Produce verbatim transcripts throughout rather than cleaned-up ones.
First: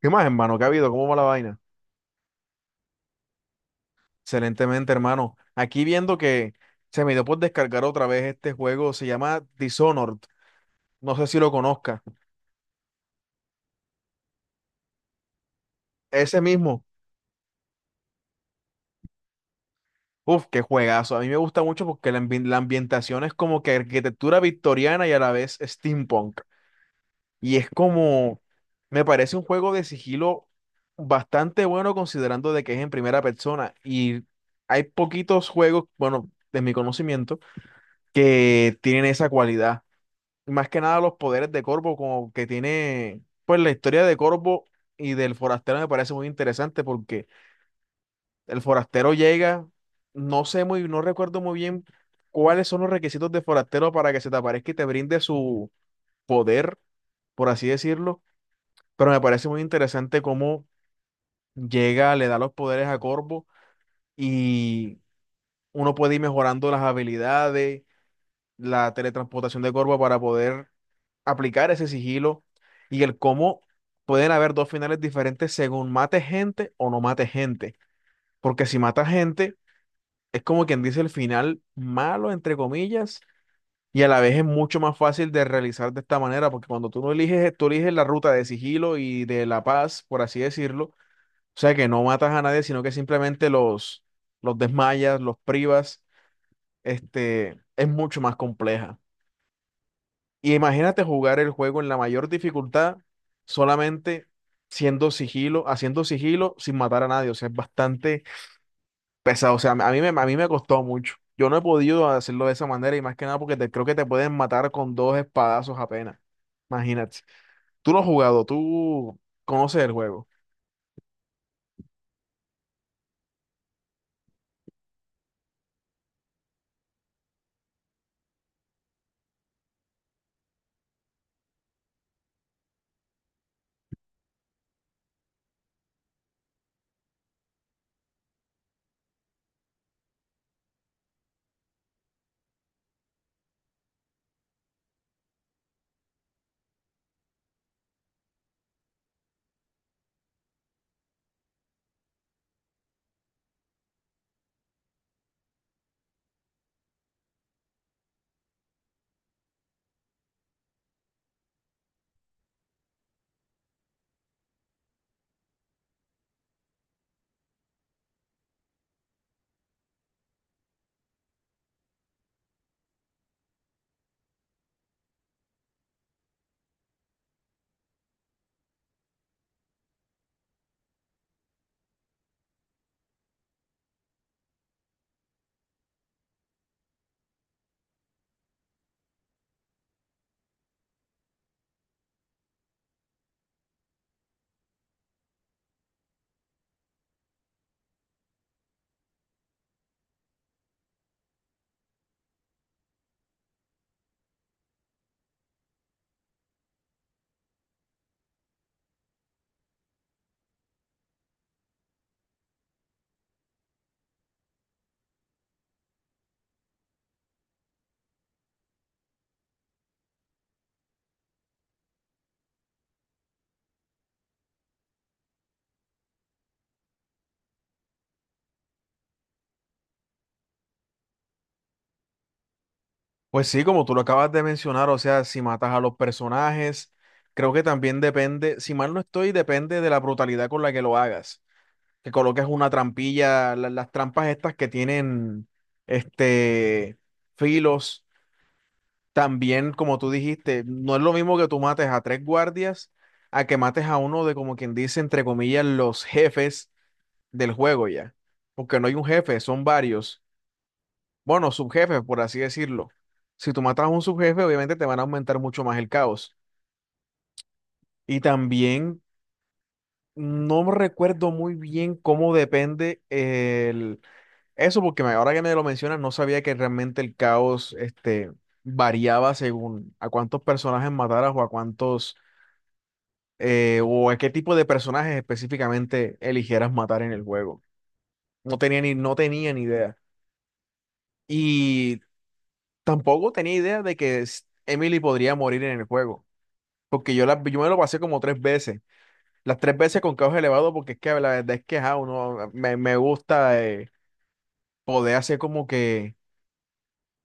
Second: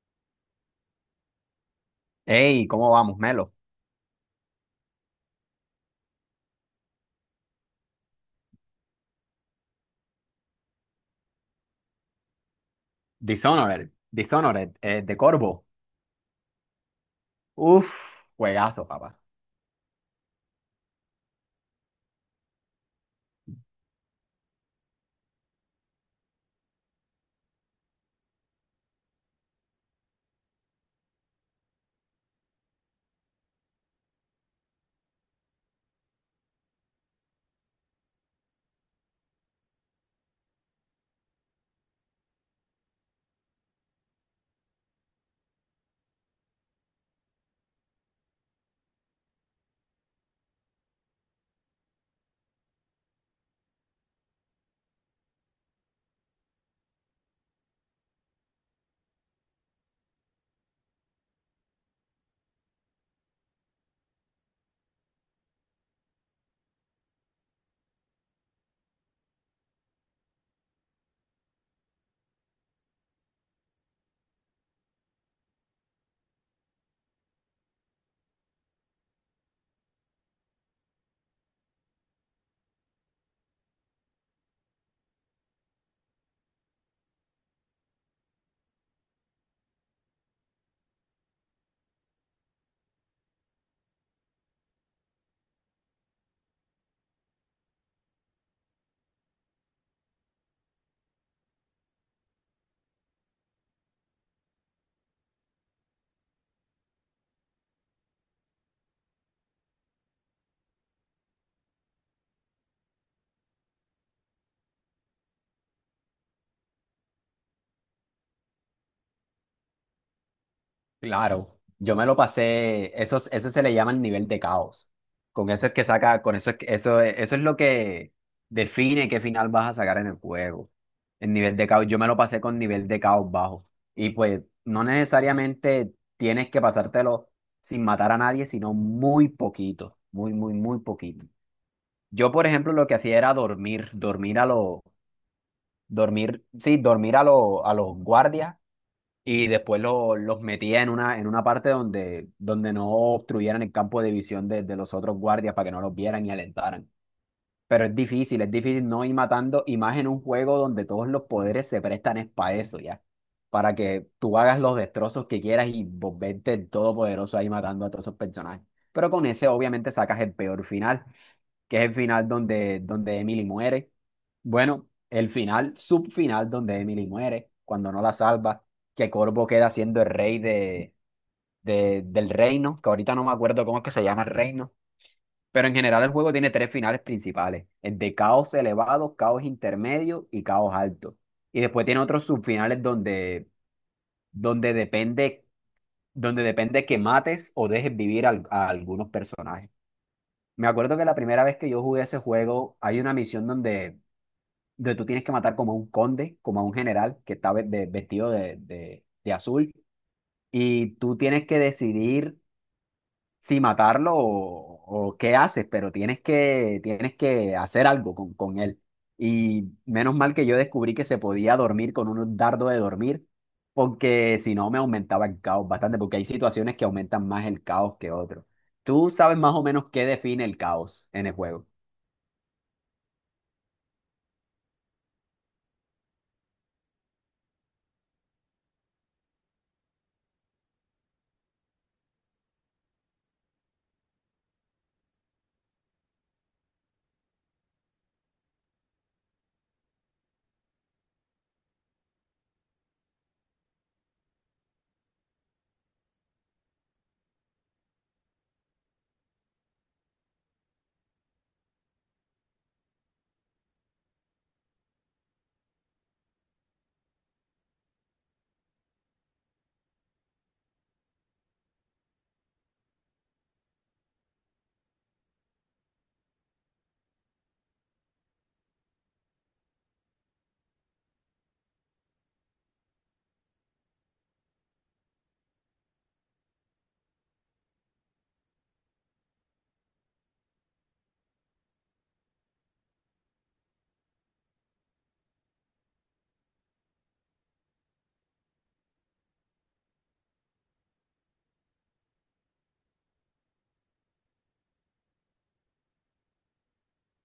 ¿Qué más, hermano? ¿Qué ha habido? ¿Cómo va la vaina? Hey, ¿cómo vamos, Melo? Excelentemente, hermano. Aquí viendo que se me dio por descargar otra vez este juego, se llama Dishonored. No sé si lo conozca. Dishonored, Dishonored, eh, de Corvo. Ese mismo. Uf, juegazo, papá. Uf, qué juegazo. A mí me gusta mucho porque la, ambi- la ambientación es como que arquitectura victoriana y a la vez steampunk. Y es como, me parece un juego de sigilo bastante bueno considerando de que es en primera persona. Y hay poquitos juegos, bueno, de mi conocimiento, que tienen esa cualidad. Más que nada los poderes de Corvo, como que tiene, pues la historia de Corvo y del forastero me parece muy interesante porque el forastero llega, no sé muy, no recuerdo muy bien cuáles son los requisitos de forastero para que se te aparezca y te brinde su poder, por así decirlo, pero me parece muy interesante cómo llega, le da los poderes a Corvo y uno puede ir mejorando las habilidades, la teletransportación de Corvo para poder aplicar ese sigilo y el cómo pueden haber dos finales diferentes según mate gente o no mate gente. Porque si mata gente, es como quien dice el final malo, entre comillas, y a la vez es mucho más fácil de realizar de esta manera, porque cuando tú no eliges, tú eliges la ruta de sigilo y de la paz, por así decirlo, o sea que no matas a nadie, sino que simplemente los, los desmayas, los privas, este, es mucho más compleja. Y imagínate jugar el juego en la mayor dificultad, solamente siendo sigilo, haciendo sigilo sin matar a nadie. O sea, es bastante pesado. O sea, a mí me, a mí me costó mucho. Yo no he podido hacerlo de esa manera y más que nada porque te- creo que te pueden matar con dos espadazos apenas. Imagínate. Tú lo has jugado, tú conoces el juego. Claro, yo me lo pasé, eso, es- ese se le llama el nivel de caos. Con eso es que saca, con eso es que, eso, es- eso es lo que define qué final vas a sacar en el juego. El nivel de caos, yo me lo pasé con nivel de caos bajo. Y pues no necesariamente tienes que pasártelo sin matar a nadie, sino muy poquito, muy, muy, muy poquito. Yo, por ejemplo, lo que hacía era dormir, dormir a lo Dormir, sí, dormir a, lo- a los guardias y después lo- los metía en una, en una parte donde, donde no obstruyeran el campo de visión de, de los otros guardias para que no los vieran y alentaran. Pero es difícil, es difícil no ir matando y más en un juego donde todos los poderes se prestan es para eso, ya. Para que tú hagas los destrozos que quieras y volverte el todopoderoso ahí matando a todos esos personajes. Pero con ese obviamente sacas el peor final que es el final donde, donde Emily muere. Bueno, el final, subfinal donde Emily muere, cuando no la salva, que Corvo queda siendo el rey de, de- del reino, que ahorita no me acuerdo cómo es que se llama el reino, pero en general el juego tiene tres finales principales, el de caos elevado, caos intermedio y caos alto. Y después tiene otros subfinales donde, donde depende, donde depende que mates o dejes vivir al- a algunos personajes. Me acuerdo que la primera vez que yo jugué ese juego, hay una misión donde donde tú tienes que matar como a un conde, como a un general que está ve- de- vestido de, de- de azul, y tú tienes que decidir si matarlo o, o qué haces, pero tienes que, tienes que hacer algo con, con él. Y menos mal que yo descubrí que se podía dormir con un dardo de dormir, porque si no me aumentaba el caos bastante, porque hay situaciones que aumentan más el caos que otros. Tú sabes más o menos qué define el caos en el juego. Pues sí, como tú lo acabas de mencionar, o sea, si matas a los personajes, creo que también depende, si mal no estoy, depende de la brutalidad con la que lo hagas. Que coloques una trampilla, la- las trampas estas que tienen este filos. También, como tú dijiste, no es lo mismo que tú mates a tres guardias a que mates a uno de, como quien dice, entre comillas, los jefes del juego ya. Porque no hay un jefe, son varios. Bueno, subjefes, por así decirlo. Si tú matas a un subjefe, obviamente te van a aumentar mucho más el caos. Y también no recuerdo muy bien cómo depende el. Eso porque me- ahora que me lo mencionas, no sabía que realmente el caos este variaba según a cuántos personajes mataras o a cuántos, eh, o a qué tipo de personajes específicamente eligieras matar en el juego. No tenía ni, no tenía ni idea. Y tampoco tenía idea de que s- Emily podría morir en el juego, porque yo, la, yo me lo pasé como tres veces, las tres veces con caos elevado, porque es que la verdad es que ajá, uno, me, me gusta eh, poder hacer como que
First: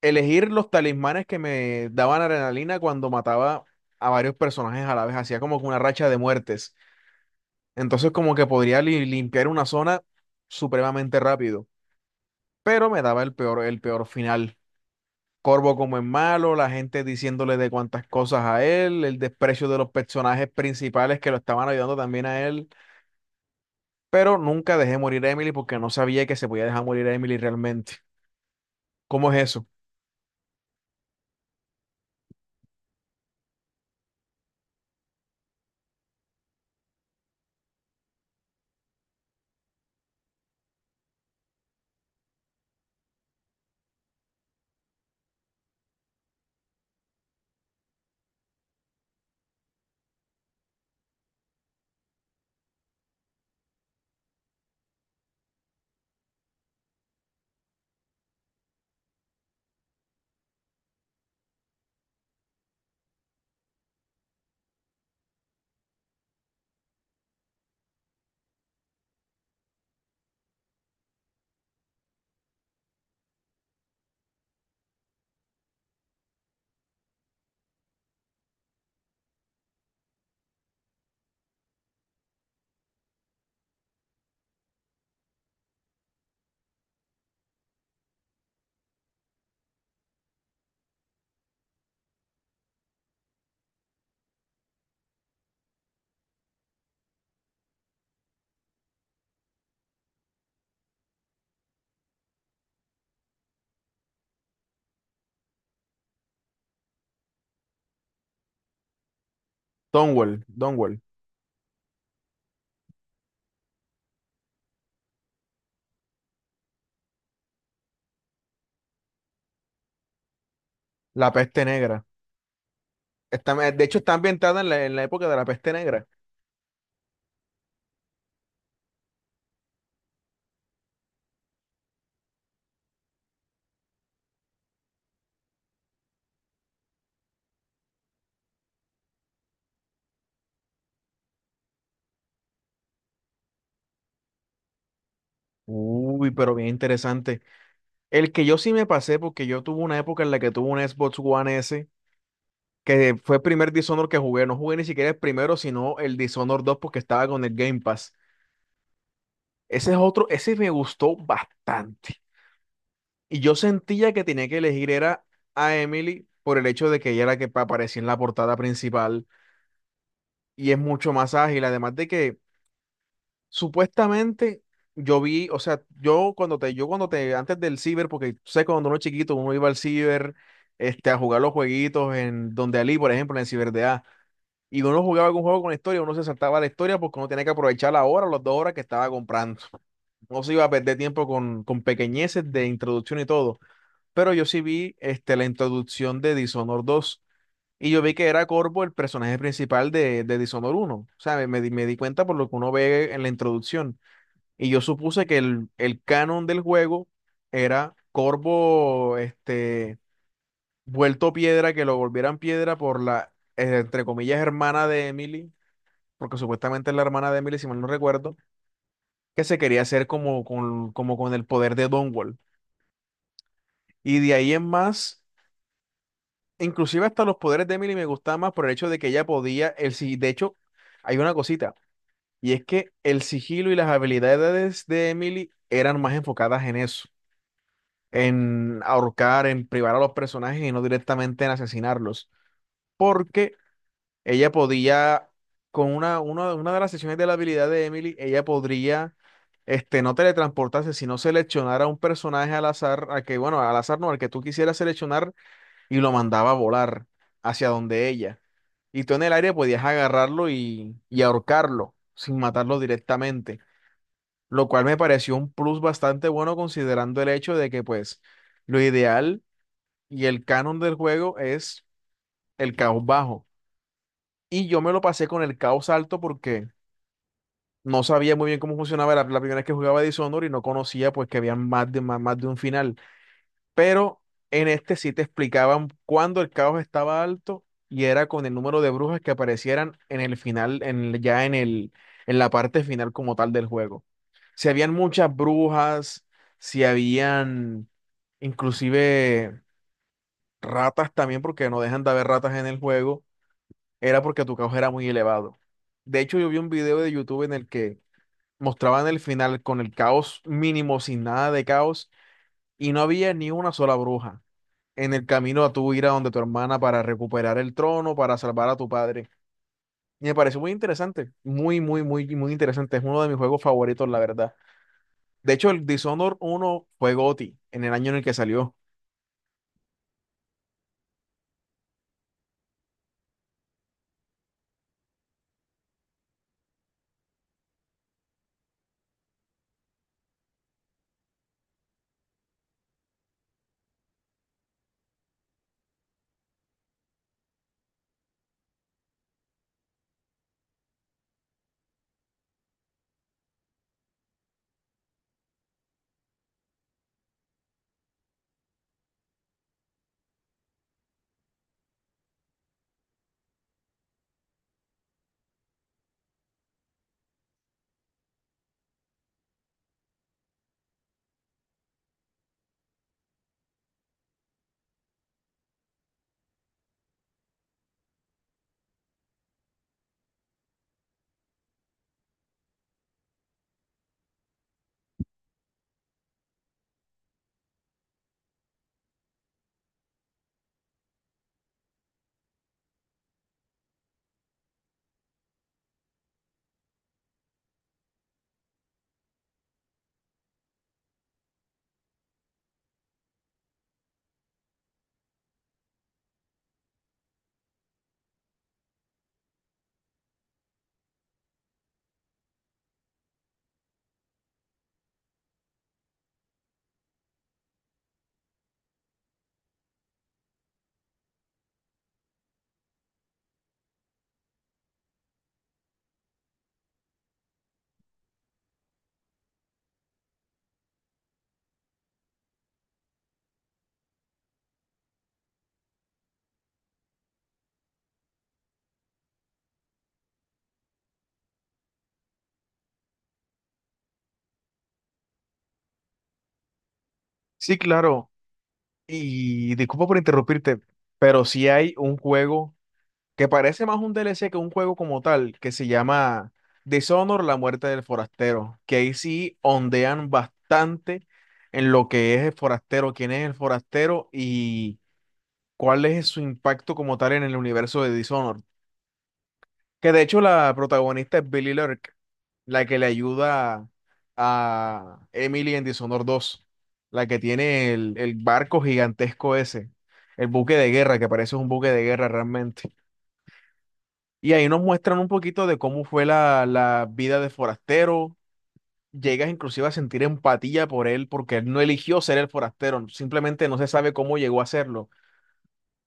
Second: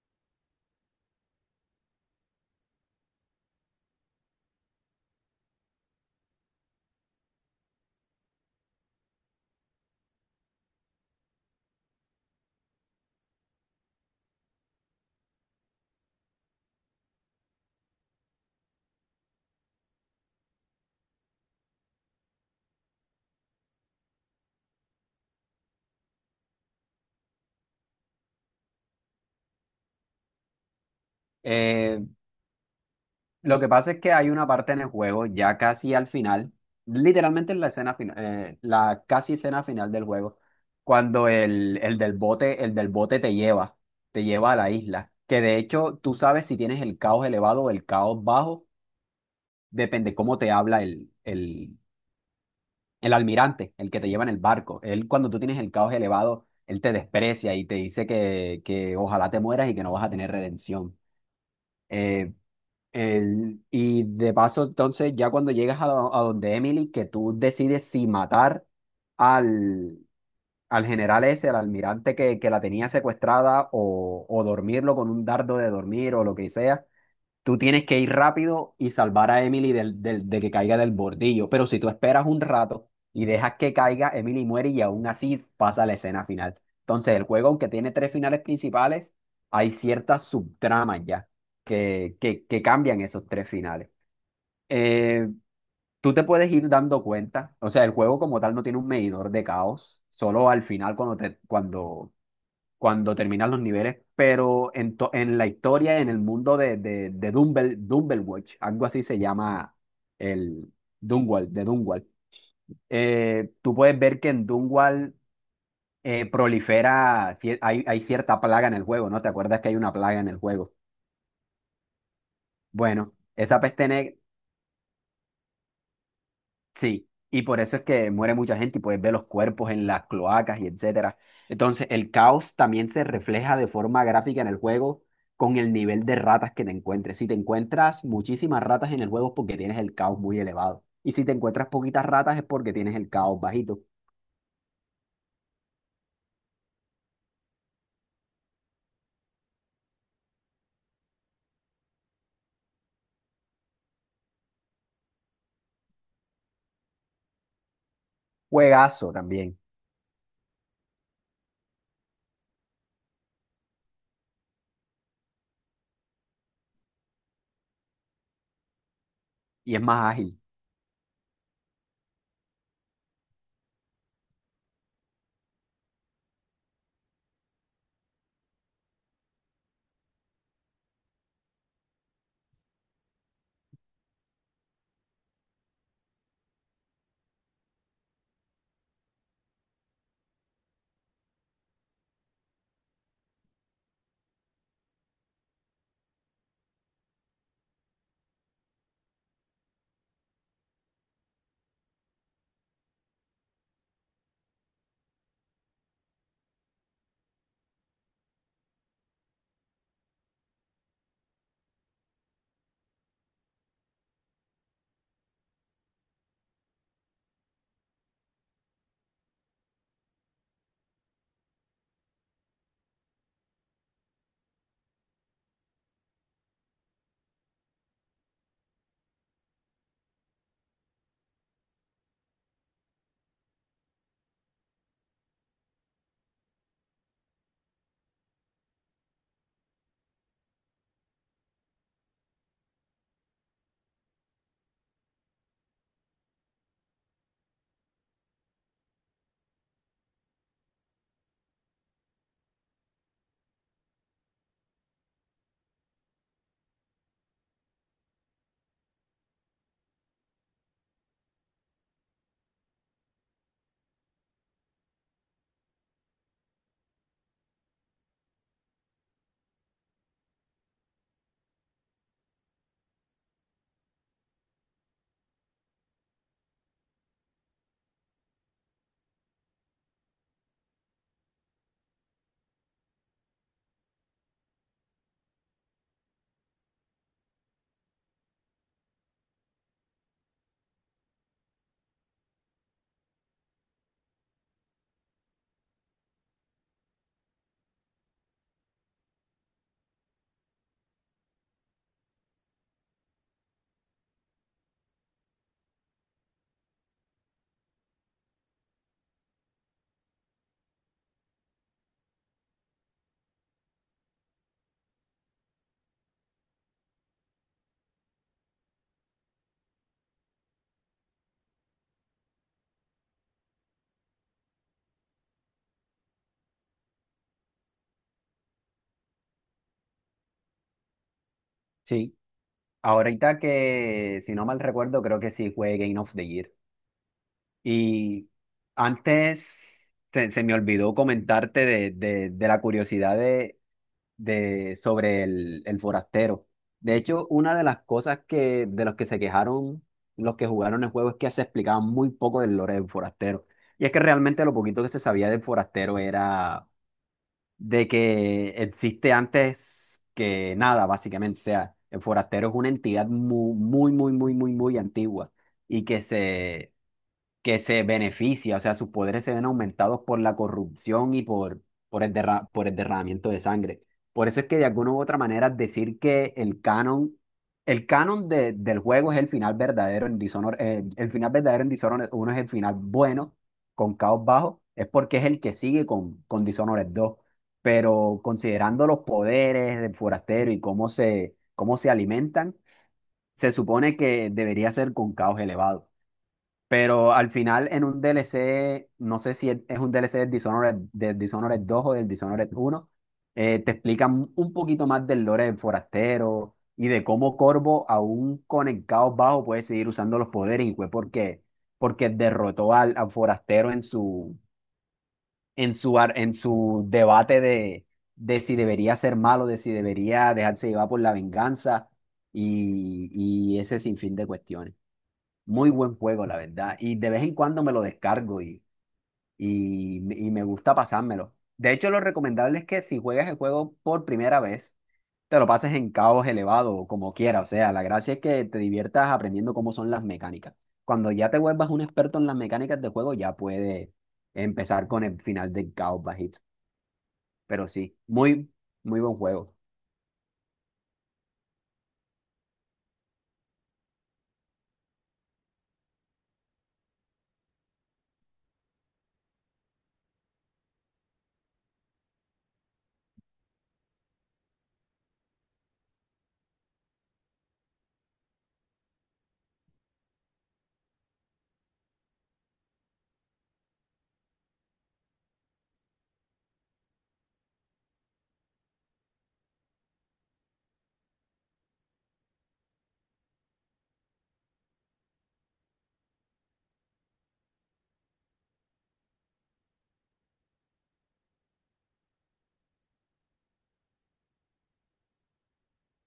elegir los talismanes que me daban adrenalina cuando mataba a varios personajes a la vez, hacía como que una racha de muertes. Entonces como que podría li- limpiar una zona supremamente rápido, pero me daba el peor, el peor final. Corvo como en malo, la gente diciéndole de cuantas cosas a él, el desprecio de los personajes principales que lo estaban ayudando también a él, pero nunca dejé morir a Emily porque no sabía que se podía dejar morir a Emily realmente. ¿Cómo es eso? Eh, Lo que pasa es que hay una parte en el juego, ya casi al final, literalmente en la escena final, la casi escena final del juego, cuando el, el del bote, el del bote te lleva, te lleva a la isla. Que de hecho tú sabes si tienes el caos elevado o el caos bajo, depende cómo te habla el, el, el almirante, el que te lleva en el barco. Él, cuando tú tienes el caos elevado, él te desprecia y te dice que, que ojalá te mueras y que no vas a tener redención. Eh, el- y de paso, entonces, ya cuando llegas a, do- a donde Emily, que tú decides si matar al, al general ese, al almirante que, que la tenía secuestrada, o, o dormirlo con un dardo de dormir o lo que sea, tú tienes que ir rápido y salvar a Emily del, del- de que caiga del bordillo. Pero si tú esperas un rato y dejas que caiga, Emily muere y aún así pasa la escena final. Entonces, el juego, aunque tiene tres finales principales, hay ciertas subtramas ya que, que, que cambian esos tres finales. Eh, tú te puedes ir dando cuenta, o sea, el juego como tal no tiene un medidor de caos, solo al final cuando te, cuando cuando terminan los niveles, pero en, to- en la historia, en el mundo de, de, de Dumble, Dumblewatch, algo así se llama Donwell, el Donwell, Dunwall, de Dunwall. Eh, tú puedes ver que en Dunwall eh, prolifera, cier- hay, hay cierta plaga en el juego, ¿no? ¿Te acuerdas que hay una plaga en el juego? la peste negra. Bueno, Está- esa eh, De peste, hecho, está ne- ambientada en la, en la época de la peste negra. sí, y por eso es que muere mucha gente y puedes ver los cuerpos en las cloacas y etcétera. Entonces, el caos también se refleja de forma gráfica en el juego con el nivel de ratas que te encuentres. Si te encuentras muchísimas ratas en el juego es porque tienes el caos muy elevado. Y si te encuentras poquitas ratas es porque tienes el caos bajito. Uy, pero bien interesante. El que yo sí me pasé, porque yo tuve una época en la que tuve un Xbox One S, que fue el primer Dishonored que jugué. No jugué ni siquiera el primero, sino el Dishonored dos porque estaba con el Game Pass. Juegazo también. Ese es otro, ese me gustó bastante. Y yo sentía que tenía que elegir era a Emily por el hecho de que ella era la que pa- aparecía en la portada principal Y es más ágil. y es mucho más ágil. Además de que supuestamente yo vi, o sea, yo cuando te, yo cuando te, antes del ciber, porque tú sabes que cuando uno es chiquito, uno iba al ciber, este, a jugar los jueguitos en donde Ali, por ejemplo, en el ciber de A, y uno jugaba algún juego con historia, uno se saltaba la historia porque uno tenía que aprovechar la hora, las dos horas que estaba comprando. No se iba a perder tiempo con, con pequeñeces de introducción y todo. Pero yo sí vi, este, la introducción de Dishonored dos. Y yo vi que era Corvo el personaje principal de, de Dishonored uno. O sea, me, me di me di cuenta por lo que uno ve en la introducción. Y yo supuse que el, el canon del juego era Corvo, este, vuelto piedra, que lo volvieran piedra por la, eh, entre comillas, hermana de Emily, porque supuestamente es la hermana de Emily, si mal no recuerdo, que se quería hacer como con, como con el poder de Dunwall. Y de ahí en más, inclusive hasta los poderes de Emily me gustaban más por el hecho de que ella podía, el, si- de hecho, hay una cosita, y es que el sigilo y las habilidades de Emily eran más enfocadas en eso, en ahorcar, en privar a los personajes y no directamente en asesinarlos. Porque ella podía, con una, una, una de las sesiones de la habilidad de Emily, ella podría este, no teletransportarse, sino seleccionar a un personaje al azar, a que, bueno, al azar no, al que tú quisieras seleccionar y lo mandaba a volar hacia donde ella. Y tú en el aire podías agarrarlo y, y ahorcarlo sin matarlo directamente, lo cual me pareció un plus bastante bueno considerando el hecho de que pues lo ideal y el canon del juego es el caos bajo. Y yo me lo pasé con el caos alto porque no sabía muy bien cómo funcionaba la, la primera vez que jugaba Dishonored y no conocía pues que había más de, más, más de un final. Pero en este sí te explicaban cuándo el caos estaba alto y era con el número de brujas que aparecieran en el final, en, el- ya en el, en la parte final como tal del juego. Si habían muchas brujas, si habían inclusive ratas también, porque no dejan de haber ratas en el juego, era porque tu caos era muy elevado. De hecho, yo vi un video de YouTube en el que mostraban el final con el caos mínimo, sin nada de caos, y no había ni una sola bruja en el camino a tu ir a donde tu hermana para recuperar el trono, para salvar a tu padre. Y me pareció muy interesante, muy, muy, muy, muy interesante. Es uno de mis juegos favoritos, la verdad. De hecho, el Dishonored uno fue G O T Y en el año en el que salió. Sí. Ahorita que, si no mal recuerdo, creo que sí fue Game of the Year. Y antes se, se me olvidó comentarte de, de- de la curiosidad de, de- sobre el, el forastero. De hecho, una de las cosas que, de los que se quejaron los que jugaron el juego es que se explicaba muy poco del lore del forastero. Y es que realmente lo poquito que se sabía del forastero era de que existe antes que nada, básicamente. O sea, el forastero es una entidad muy, muy, muy, muy, muy, muy antigua y que se que se beneficia, o sea, sus poderes se ven aumentados por la corrupción y por, por el derra- por el derramamiento de sangre. Por eso es que de alguna u otra manera decir que el canon, el canon de- del juego es el final verdadero en Dishonored, eh, el final verdadero en Dishonored uno es el final bueno con Caos Bajo, es porque es el que sigue con, con Dishonored dos, pero considerando los poderes del forastero y cómo se, cómo se alimentan, se supone que debería ser con Caos elevado. Pero al final en un D L C, no sé si es es un D L C del Dishonored, del Dishonored dos o del Dishonored uno eh, te explican un poquito más del lore del forastero y de cómo Corvo, aún con el caos bajo, puede seguir usando los poderes y fue porque, porque derrotó al, al forastero en su, en su, ar- en su debate de, de si debería ser malo, de si debería dejarse llevar por la venganza y, y ese sinfín de cuestiones. Muy buen juego, la verdad. Y de vez en cuando me lo descargo y, y, y me gusta pasármelo. De hecho, lo recomendable es que si juegas el juego por primera vez, te lo pases en caos elevado o como quieras. O sea, la gracia es que te diviertas aprendiendo cómo son las mecánicas. Cuando ya te vuelvas un experto en las mecánicas de juego, ya puedes empezar con el final del caos bajito. Pero Sí, sí, claro. muy, muy buen juego. Y disculpa por interrumpirte, pero si hay un juego que parece más un D L C que un juego como tal, que se llama Dishonor, la muerte del forastero, que ahí sí ondean bastante en lo que es el forastero, quién es el forastero y cuál es su impacto como tal en el universo de Dishonor. Que de hecho la protagonista es Billy Lurk, la que le ayuda a Emily en Dishonor dos, la que tiene el, el barco gigantesco ese, el buque de guerra, que parece un buque de guerra realmente. Y ahí nos muestran un poquito de cómo fue la, la vida de forastero. Llegas inclusive a sentir empatía por él porque él no eligió ser el forastero, simplemente no se sabe cómo llegó a serlo.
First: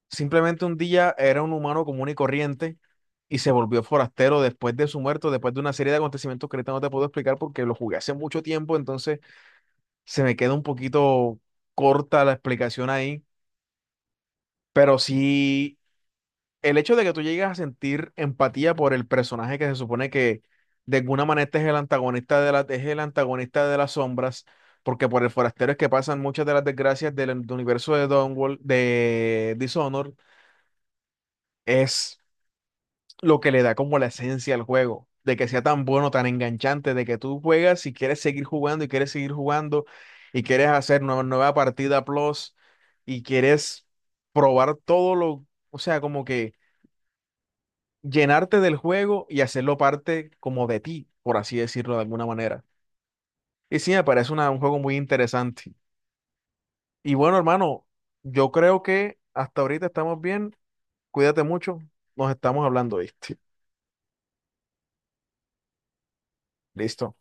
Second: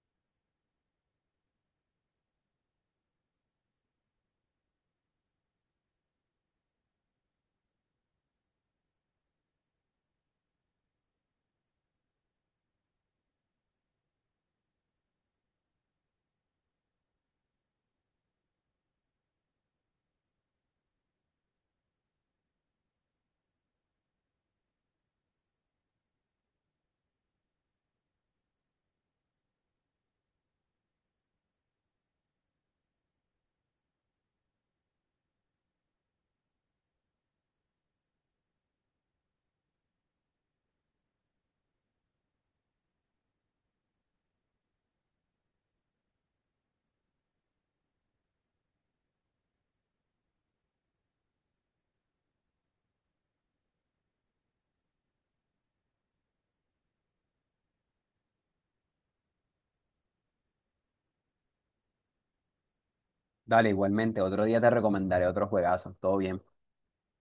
Simplemente un día era un humano común y corriente y se volvió forastero después de su muerte, después de una serie de acontecimientos que ahorita no te puedo explicar porque lo jugué hace mucho tiempo, entonces se me queda un poquito corta la explicación ahí, pero sí. El hecho de que tú llegues a sentir empatía por el personaje que se supone que de alguna manera este es el antagonista de la, es el antagonista de las sombras, porque por el forastero es que pasan muchas de las desgracias del, del universo de Downworld, de Dishonored, es lo que le da como la esencia al juego, de que sea tan bueno, tan enganchante, de que tú juegas y quieres seguir jugando y quieres seguir jugando y quieres hacer una nueva partida plus y quieres probar todo lo, o sea, como que llenarte del juego y hacerlo parte como de ti, por así decirlo de alguna manera. Y sí, me parece una- un juego muy interesante. Y bueno, hermano, yo creo que hasta ahorita estamos bien. Cuídate mucho. Nos estamos hablando, ¿viste? Dale, igualmente, otro día te recomendaré otro juegazo. Todo bien. Listo.